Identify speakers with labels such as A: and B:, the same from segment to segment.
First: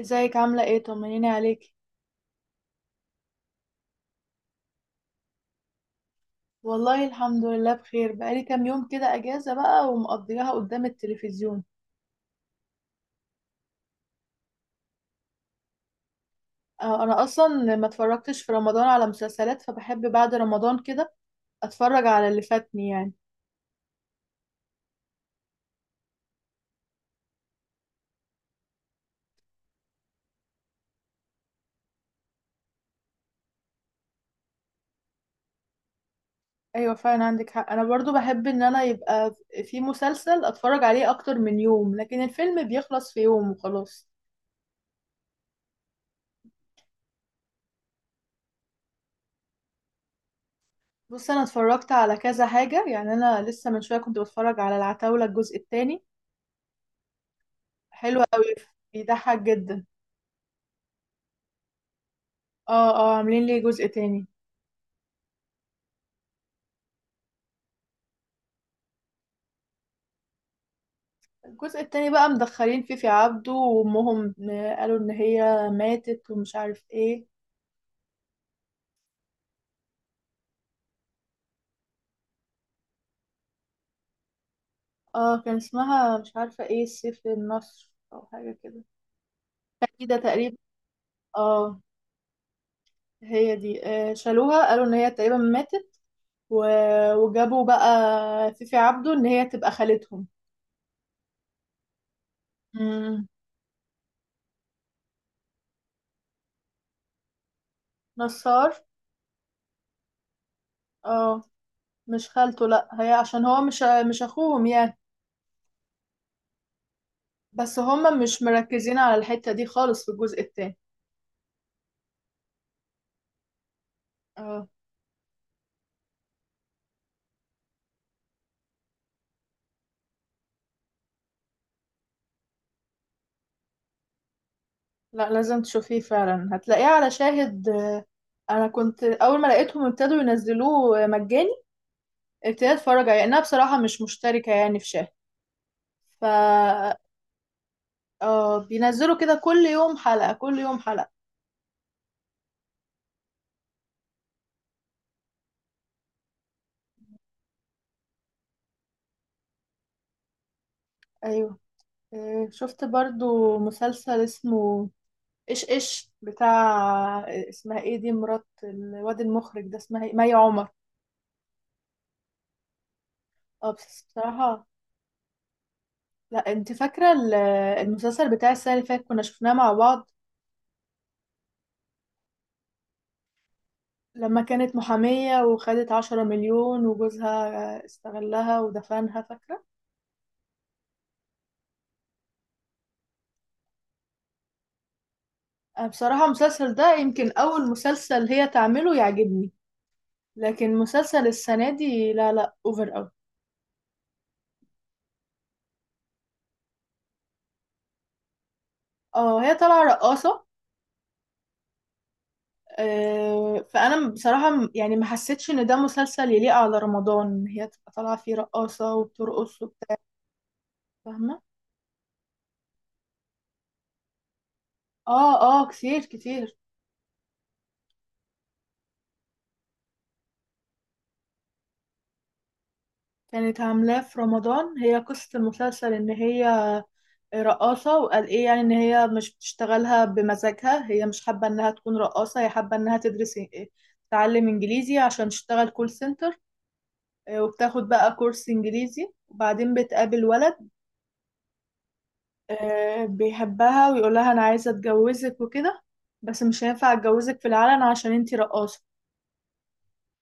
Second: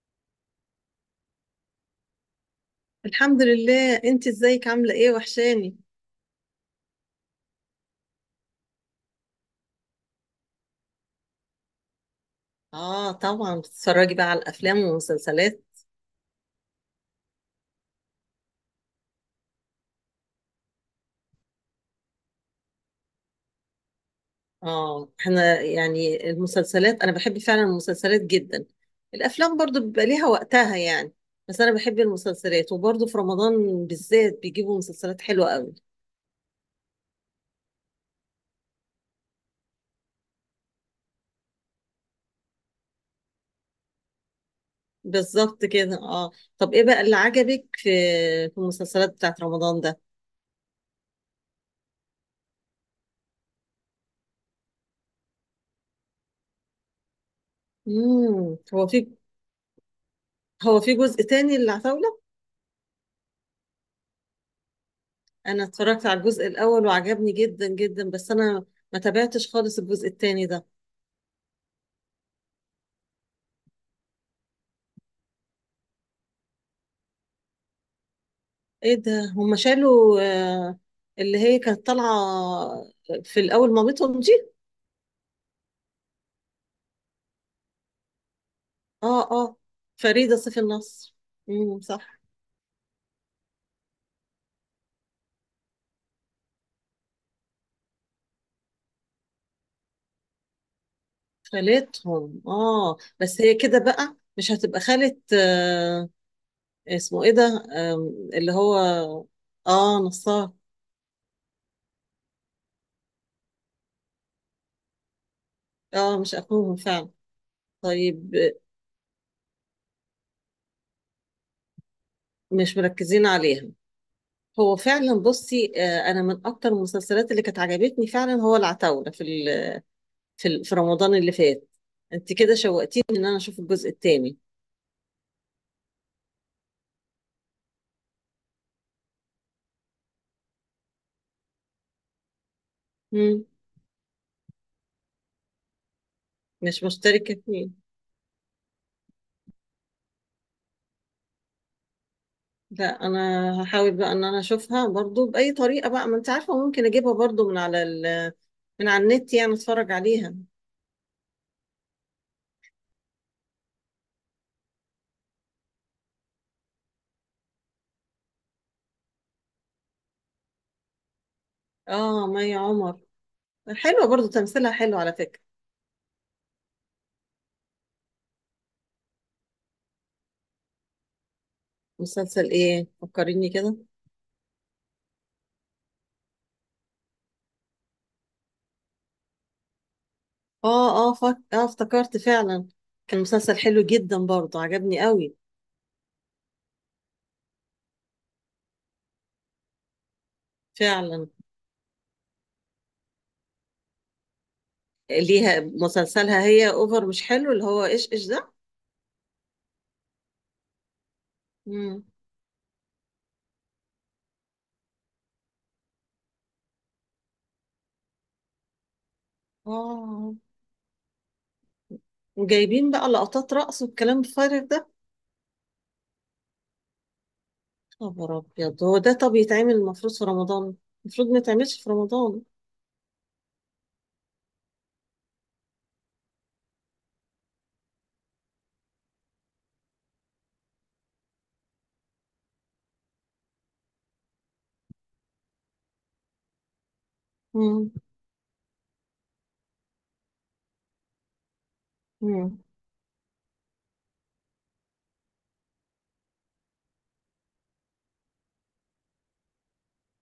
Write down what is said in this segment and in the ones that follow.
A: ازيك عاملة ايه؟ طمنيني عليكي.
B: الحمد لله، انت ازيك؟ عامله ايه؟ وحشاني.
A: والله الحمد لله بخير، بقالي كام يوم كده اجازة بقى ومقضيها قدام التلفزيون.
B: اه، طبعا بتتفرجي بقى على الافلام والمسلسلات.
A: آه، انا اصلا ما اتفرجتش في رمضان على مسلسلات، فبحب بعد رمضان كده اتفرج على اللي فاتني يعني.
B: اه، احنا يعني المسلسلات، انا بحب فعلا المسلسلات جدا. الافلام برضو بيبقى ليها وقتها يعني. بس انا بحب المسلسلات، وبرضو في رمضان بالذات بيجيبوا مسلسلات حلوه قوي.
A: ايوه فعلا عندك حق، انا برضو بحب ان انا يبقى في مسلسل اتفرج عليه اكتر من يوم، لكن الفيلم بيخلص في يوم وخلاص.
B: بالظبط كده، اه. طب ايه بقى اللي عجبك في المسلسلات بتاعت رمضان ده؟
A: بص، انا اتفرجت على كذا حاجة يعني، انا لسه من شوية كنت بتفرج على العتاولة الجزء التاني. حلو قوي،
B: هو في.
A: بيضحك جدا.
B: هو في جزء تاني للعتاولة؟
A: اه اه، عاملين ليه جزء تاني؟
B: انا اتفرجت على الجزء الاول وعجبني جدا جدا، بس انا ما تابعتش خالص الجزء التاني ده.
A: الجزء التاني بقى مدخلين فيه في عبده وامهم، قالوا ان هي ماتت ومش عارف ايه.
B: ايه ده، هم شالوا؟ آه، اللي هي كانت طالعه في الاول مامتهم دي؟
A: اه، كان اسمها مش عارفة ايه سيف النصر او حاجة كده.
B: اه اه.
A: كده
B: فريده
A: تقريبا.
B: سيف النصر.
A: اه.
B: امم، صح.
A: هي دي، شالوها قالوا ان هي تقريبا ماتت و... وجابوا بقى فيفي عبده ان هي تبقى خالتهم.
B: خالتهم، اه،
A: امم.
B: بس هي كده بقى مش هتبقى خالة، آه. اسمه ايه ده؟ آه، اللي
A: نصار.
B: هو، اه نصار.
A: اه، مش خالته لا، هي عشان هو مش اخوهم يعني.
B: اه، مش اخوهم فعلا.
A: بس هما
B: طيب،
A: مش مركزين على الحتة دي خالص في الجزء التاني.
B: مش مركزين عليها.
A: اه
B: هو فعلا، بصي، انا من اكتر المسلسلات اللي كانت عجبتني فعلا هو العتاولة في رمضان اللي فات. انت كده شوقتيني ان انا اشوف الجزء الثاني.
A: لا لازم تشوفيه فعلا، هتلاقيه على شاهد. انا كنت اول ما لقيتهم ابتدوا ينزلوه مجاني ابتديت اتفرج عليه، لانها
B: مم.
A: بصراحه مش مشتركه يعني في شاهد. ف
B: مش مشتركة فيه.
A: بينزلوا كده كل يوم حلقه كل يوم حلقه.
B: لا، انا هحاول بقى ان انا اشوفها برضو باي طريقة بقى، ما انت عارفة، ممكن اجيبها برضو من على النت يعني، اتفرج عليها.
A: ايوه. شفت برضو مسلسل اسمه ايش ايش بتاع، اسمها ايه دي مرات الواد المخرج ده اسمها ايه، مي عمر.
B: اه، مي عمر.
A: اه بس
B: حلوة، برضو
A: بصراحه.
B: تمثيلها حلو على فكرة.
A: لا انت فاكره المسلسل بتاع السنه اللي فاتت كنا شفناه مع بعض،
B: مسلسل ايه؟ فكريني كده.
A: لما كانت محامية وخدت 10 مليون وجوزها استغلها ودفنها، فاكرة؟
B: اه اه، افتكرت فعلا. كان مسلسل حلو جدا برضو، عجبني قوي.
A: أنا بصراحة المسلسل ده يمكن أول مسلسل هي تعمله يعجبني، لكن مسلسل
B: فعلا.
A: السنة دي لا لا أوفر أوي.
B: ليها مسلسلها هي اوفر، مش حلو، اللي هو ايش ايش ده.
A: اه، هي طالعة رقاصة.
B: مم.
A: فأنا بصراحة يعني ما حسيتش إن ده مسلسل يليق على رمضان، إن هي تبقى طالعة فيه رقاصة وبترقص وبتاع.
B: اه،
A: فاهمة؟
B: وجايبين بقى لقطات رقص والكلام الفارغ ده.
A: اه اه، كتير كتير.
B: خبر ابيض، هو ده طب يتعمل المفروض في رمضان؟ المفروض ما يتعملش في رمضان.
A: كانت عاملاه في رمضان، هي قصة المسلسل إن هي رقاصة، وقال ايه يعني ان هي مش بتشتغلها بمزاجها، هي مش حابة انها تكون رقاصة، هي حابة انها تدرس، تتعلم انجليزي عشان تشتغل كول سنتر. وبتاخد
B: مم.
A: بقى كورس انجليزي، وبعدين بتقابل ولد.
B: مم.
A: بيحبها ويقولها انا عايزة اتجوزك وكده، بس مش هينفع اتجوزك في العلن عشان انتي رقاصة.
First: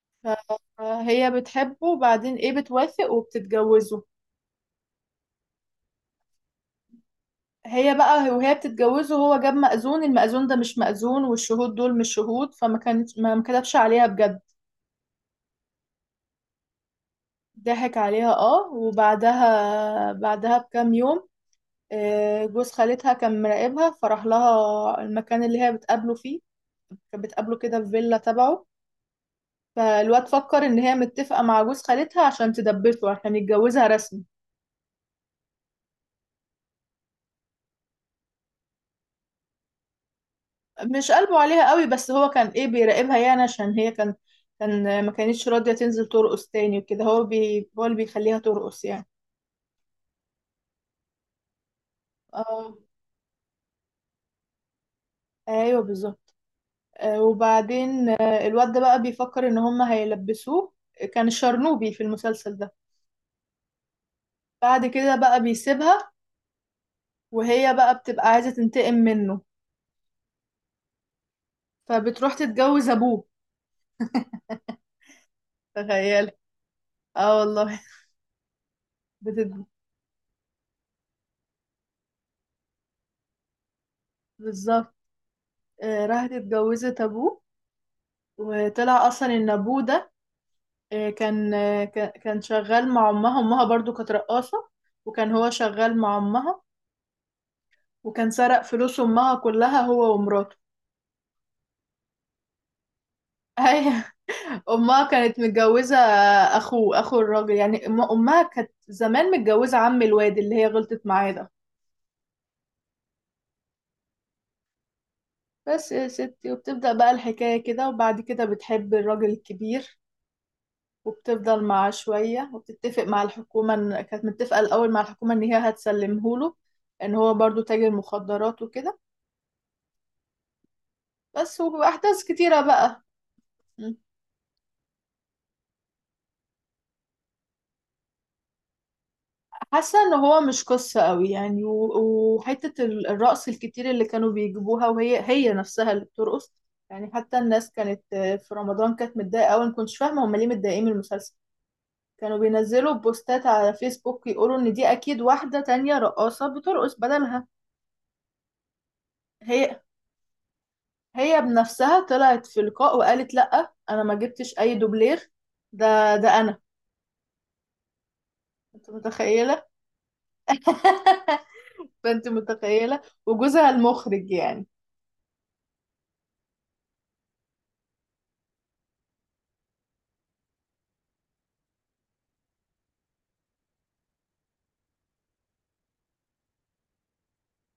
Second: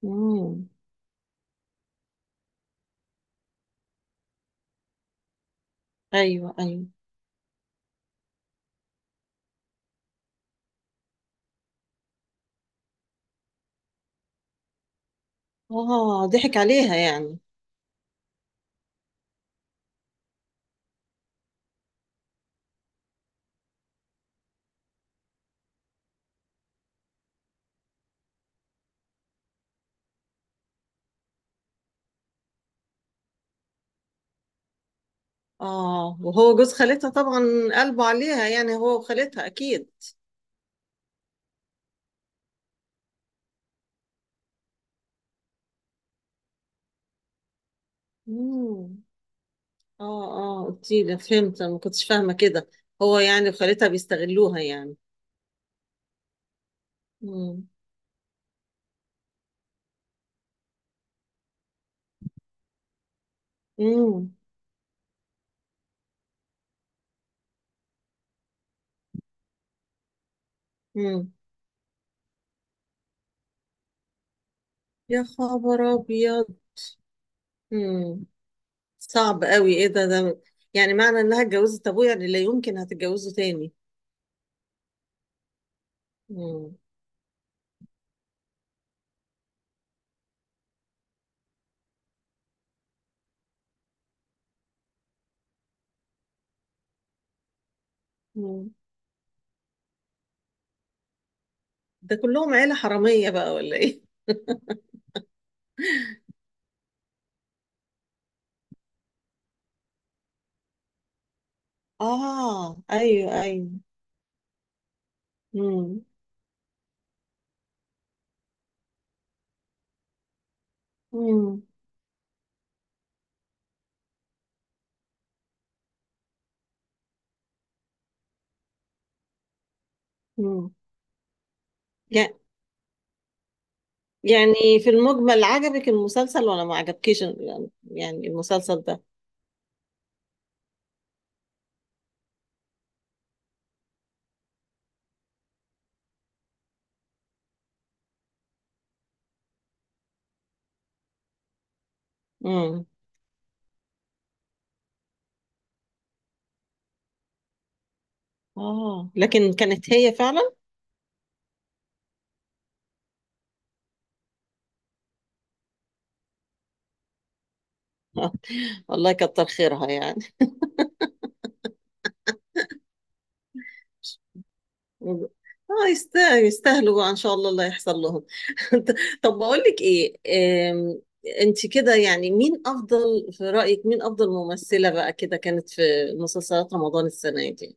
B: مم.
A: فهي بتحبه وبعدين ايه بتوافق وبتتجوزه.
B: ايوه، ايوه.
A: هي بقى وهي بتتجوزه هو جاب مأذون، المأذون ده مش مأذون والشهود دول مش شهود، فما كانت ما كتبش عليها بجد.
B: اه، ضحك عليها يعني.
A: ضحك عليها اه، وبعدها بكام يوم، جوز خالتها كان مراقبها فراح لها المكان اللي هي بتقابله فيه، كانت بتقابله كده في فيلا تبعه. فالواد فكر ان هي متفقة مع جوز خالتها عشان تدبسه عشان يتجوزها رسمي.
B: اه، وهو جوز خالتها طبعا قلبه عليها يعني، هو وخالتها اكيد.
A: مش قلبه عليها قوي، بس هو كان ايه بيراقبها يعني، عشان هي كان ما كانتش راضية تنزل ترقص تاني وكده، هو اللي بيخليها ترقص
B: مم.
A: يعني.
B: اه اه، قلتيلي، فهمت. أنا ما كنتش فاهمه كده.
A: اه
B: هو يعني وخالتها بيستغلوها يعني.
A: ايوه بالظبط.
B: مم.
A: وبعدين الواد ده بقى بيفكر ان هما هيلبسوه. كان الشرنوبي في المسلسل ده.
B: امم.
A: بعد كده بقى بيسيبها، وهي بقى بتبقى عايزة تنتقم منه،
B: امم.
A: فبتروح تتجوز ابوه.
B: يا خبر
A: تخيل.
B: ابيض.
A: اه والله.
B: امم. صعب
A: بتت...
B: قوي. ايه ده يعني معنى انها اتجوزت ابوه، يعني لا يمكن هتتجوزه تاني.
A: بالظبط. راحت
B: امم.
A: اتجوزت ابوه، وطلع اصلا ان ابوه ده كان شغال مع امها، امها برضو كانت رقاصة، وكان هو شغال مع امها، وكان سرق
B: امم.
A: فلوس امها كلها هو ومراته.
B: ده كلهم عيلة حرامية بقى ولا ايه؟
A: ايوه. امها كانت متجوزة اخو الراجل يعني، امها كانت زمان متجوزة عم الواد اللي هي غلطت معاه ده.
B: اه، ايوه ايوه.
A: بس
B: امم.
A: يا ستي، وبتبدأ بقى الحكاية كده، وبعد كده بتحب الراجل الكبير،
B: امم.
A: وبتفضل معاه شوية، وبتتفق مع الحكومة كانت متفقة الأول مع الحكومة إن هي هتسلمهوله، إن هو برضو تاجر مخدرات وكده،
B: امم.
A: بس واحداث
B: يع-
A: كتيره بقى. مم.
B: يعني في المجمل عجبك المسلسل ولا ما عجبكيش يعني المسلسل ده؟
A: حاسه ان هو مش قصه قوي يعني، وحته الرقص الكتير اللي كانوا بيجيبوها وهي هي نفسها اللي بترقص يعني، حتى الناس كانت في رمضان كانت متضايقه قوي، ما كنتش فاهمه هم ليه متضايقين من المسلسل. كانوا
B: امم.
A: بينزلوا بوستات على فيسبوك يقولوا ان دي اكيد واحده تانية رقاصه بترقص بدلها.
B: اه، لكن
A: هي
B: كانت هي فعلا.
A: هي بنفسها طلعت في لقاء وقالت لا انا ما جبتش اي دوبلير، ده انا. انت
B: والله كتر
A: متخيله؟
B: خيرها يعني.
A: فانت متخيله وجوزها المخرج يعني.
B: اه، يستاهلوا بقى ان شاء الله اللي هيحصل لهم. طب بقول لك ايه؟ آم، انت كده يعني، مين افضل في رأيك؟ مين افضل ممثلة بقى كده كانت في مسلسلات رمضان السنة دي؟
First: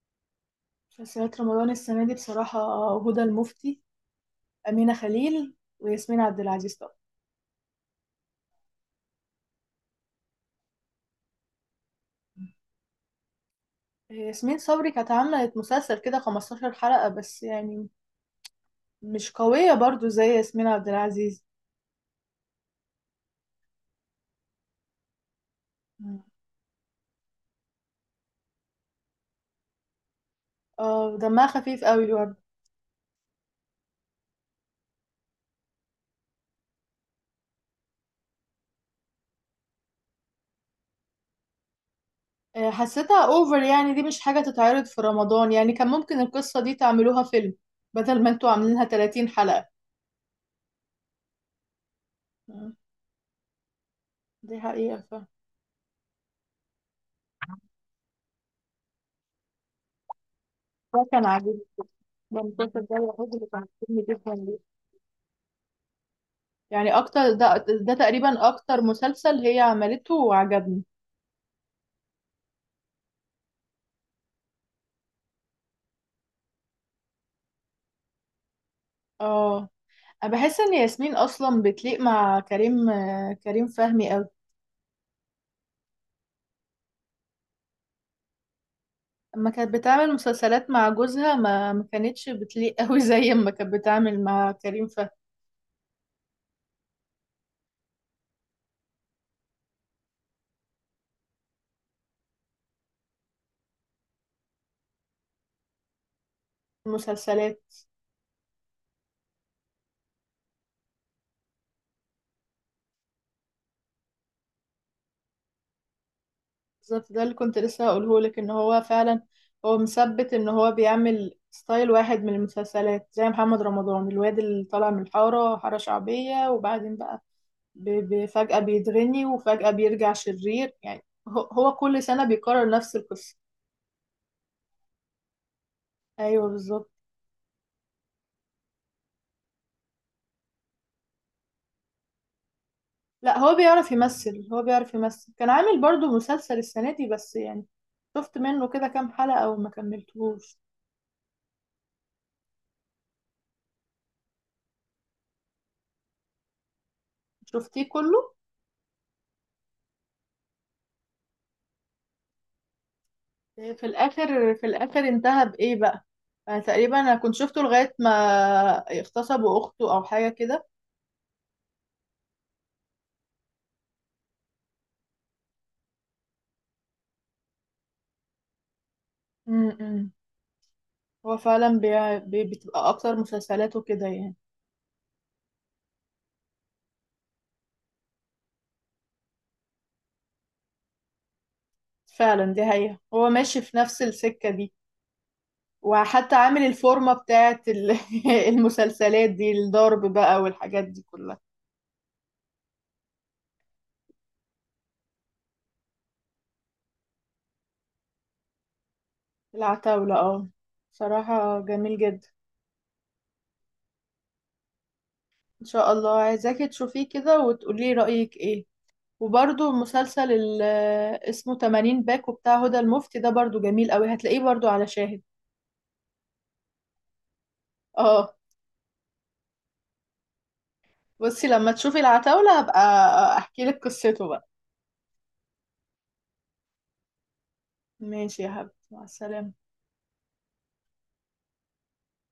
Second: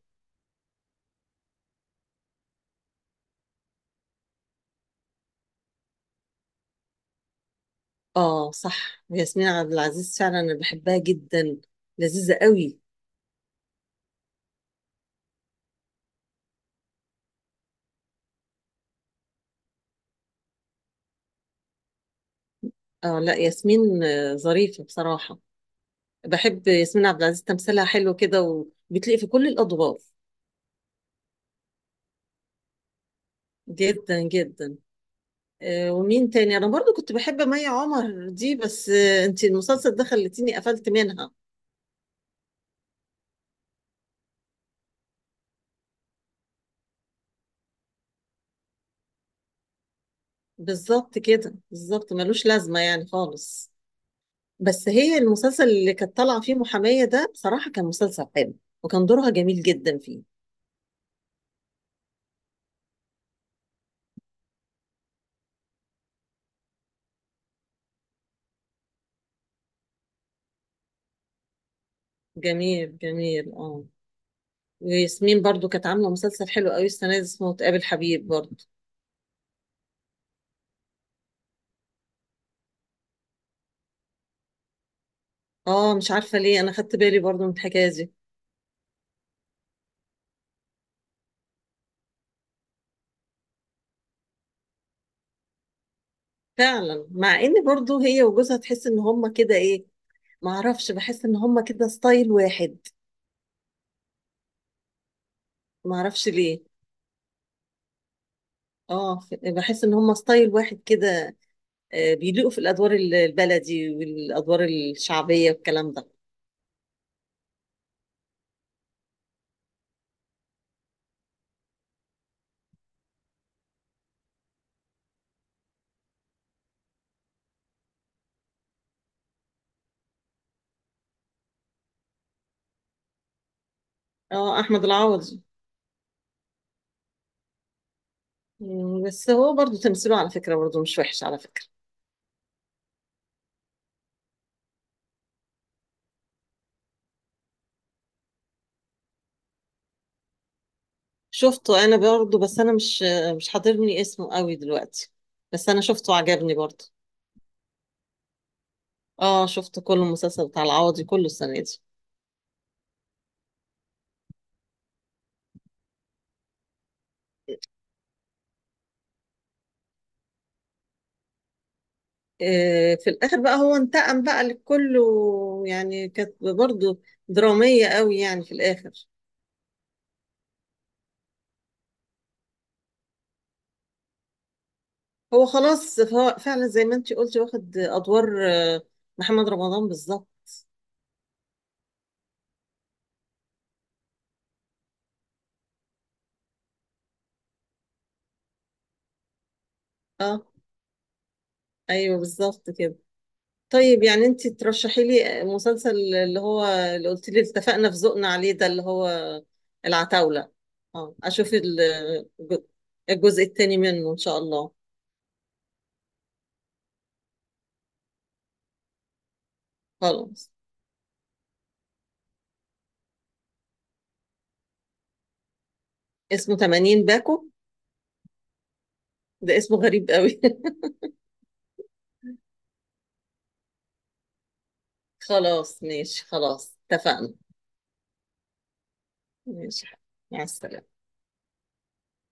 A: مسلسلات رمضان السنه دي بصراحه هدى المفتي، امينه خليل، وياسمين عبد العزيز طبعا.
B: اه صح، ياسمين عبد العزيز فعلا انا بحبها جدا، لذيذة قوي.
A: ياسمين صبري كانت عملت مسلسل كده 15 حلقه بس يعني، مش قويه برضو زي ياسمين عبد العزيز.
B: اه، لا، ياسمين ظريفة بصراحة.
A: مم.
B: بحب ياسمين عبد العزيز، تمثيلها حلو كده، وبتلاقي في كل الادوار.
A: اه، دمها خفيف قوي برضه.
B: جدا جدا. ومين تاني؟ انا برضو كنت بحب مي عمر دي، بس، انتي المسلسل ده خلتيني قفلت منها.
A: حسيتها اوفر يعني، دي مش حاجة تتعرض في رمضان يعني، كان ممكن القصة دي تعملوها فيلم بدل ما انتوا عاملينها 30 حلقة.
B: بالظبط كده، بالظبط، ملوش
A: مم.
B: لازمة يعني خالص.
A: دي
B: بس
A: حقيقة.
B: هي المسلسل اللي كانت طالعة فيه محامية ده، بصراحة كان مسلسل حلو، وكان دورها جميل جدا فيه.
A: ده كان عاجبني، ده المسلسل ده الوحيد اللي كان عاجبني جدا يعني اكتر، ده تقريبا اكتر مسلسل هي عملته وعجبني.
B: جميل جميل، اه. وياسمين برضو كانت عاملة مسلسل حلو قوي السنة دي، اسمه تقابل حبيب، برضو.
A: اه، انا بحس ان ياسمين اصلا بتليق مع كريم فهمي قوي.
B: اه، مش عارفة ليه، انا خدت بالي برضو من الحكاية دي.
A: اما كانت بتعمل مسلسلات مع جوزها ما كانتش بتليق قوي زي ما كانت بتعمل مع كريم فهمي.
B: فعلا، مع ان برضو هي وجوزها تحس ان هما كده، ايه، معرفش، بحس ان هما كده ستايل واحد، ما اعرفش ليه.
A: المسلسلات.
B: اه، بحس ان هم ستايل واحد كده. بيليقوا في الادوار البلدي والادوار الشعبيه والكلام ده.
A: بالظبط، ده اللي كنت لسه هقوله لك، ان هو فعلا هو مثبت ان هو بيعمل ستايل واحد من المسلسلات، زي محمد رمضان الواد اللي طالع من الحارة حارة شعبية وبعدين بقى، فجأة بيتغني وفجأة بيرجع شرير يعني، هو كل سنة بيكرر نفس القصة.
B: اه، احمد العوضي.
A: ايوه بالظبط.
B: بس هو برضو تمثيله على فكره، برضو مش وحش على فكره.
A: لا هو بيعرف يمثل، هو بيعرف يمثل، كان عامل برضو مسلسل السنة دي بس يعني، شفت منه كده كام حلقة وما كملتهوش.
B: شفته انا برضو، بس انا مش حاضرني اسمه قوي دلوقتي، بس انا شفته، عجبني برضو.
A: شفتيه كله؟
B: اه، شفت كل المسلسل بتاع العوضي كله السنه دي.
A: في الآخر انتهى بإيه بقى؟ أنا تقريبا كنت شفته لغاية ما اغتصبوا أخته أو حاجة كده.
B: في الاخر بقى هو انتقم بقى لكله، يعني كانت برضو دراميه قوي يعني في الاخر.
A: امم. هو فعلا بتبقى أكتر مسلسلاته كده يعني.
B: هو خلاص، فعلا زي ما انتي قلتي، واخد ادوار، محمد رمضان بالظبط.
A: فعلا دي حقيقة، هو ماشي في نفس السكة دي، وحتى عامل الفورمة بتاعت المسلسلات دي، الضرب بقى
B: اه
A: والحاجات دي كلها.
B: ايوه، بالظبط كده. طيب، يعني انتي ترشحي لي مسلسل، اللي هو اللي قلت لي اتفقنا في ذوقنا عليه، ده اللي هو.
A: العتاولة اه.
B: العتاولة. اه، اشوف
A: صراحة جميل جدا.
B: الج- الجزء الثاني منه ان شاء الله.
A: ان شاء الله عايزاكي تشوفيه كده وتقولي رأيك ايه. وبرضو مسلسل
B: خلاص.
A: اسمه 80 باكو بتاع هدى المفتي ده برضو جميل قوي، هتلاقيه برضو على شاهد.
B: اسمه 80 باكو.
A: اه.
B: ده اسمه غريب قوي.
A: بصي لما تشوفي العتاولة هبقى احكي لك قصته بقى.
B: خلاص، ماشي، خلاص، اتفقنا.
A: ماشي يا حبيبتي، مع السلامة.
B: ماشي، مع السلامة.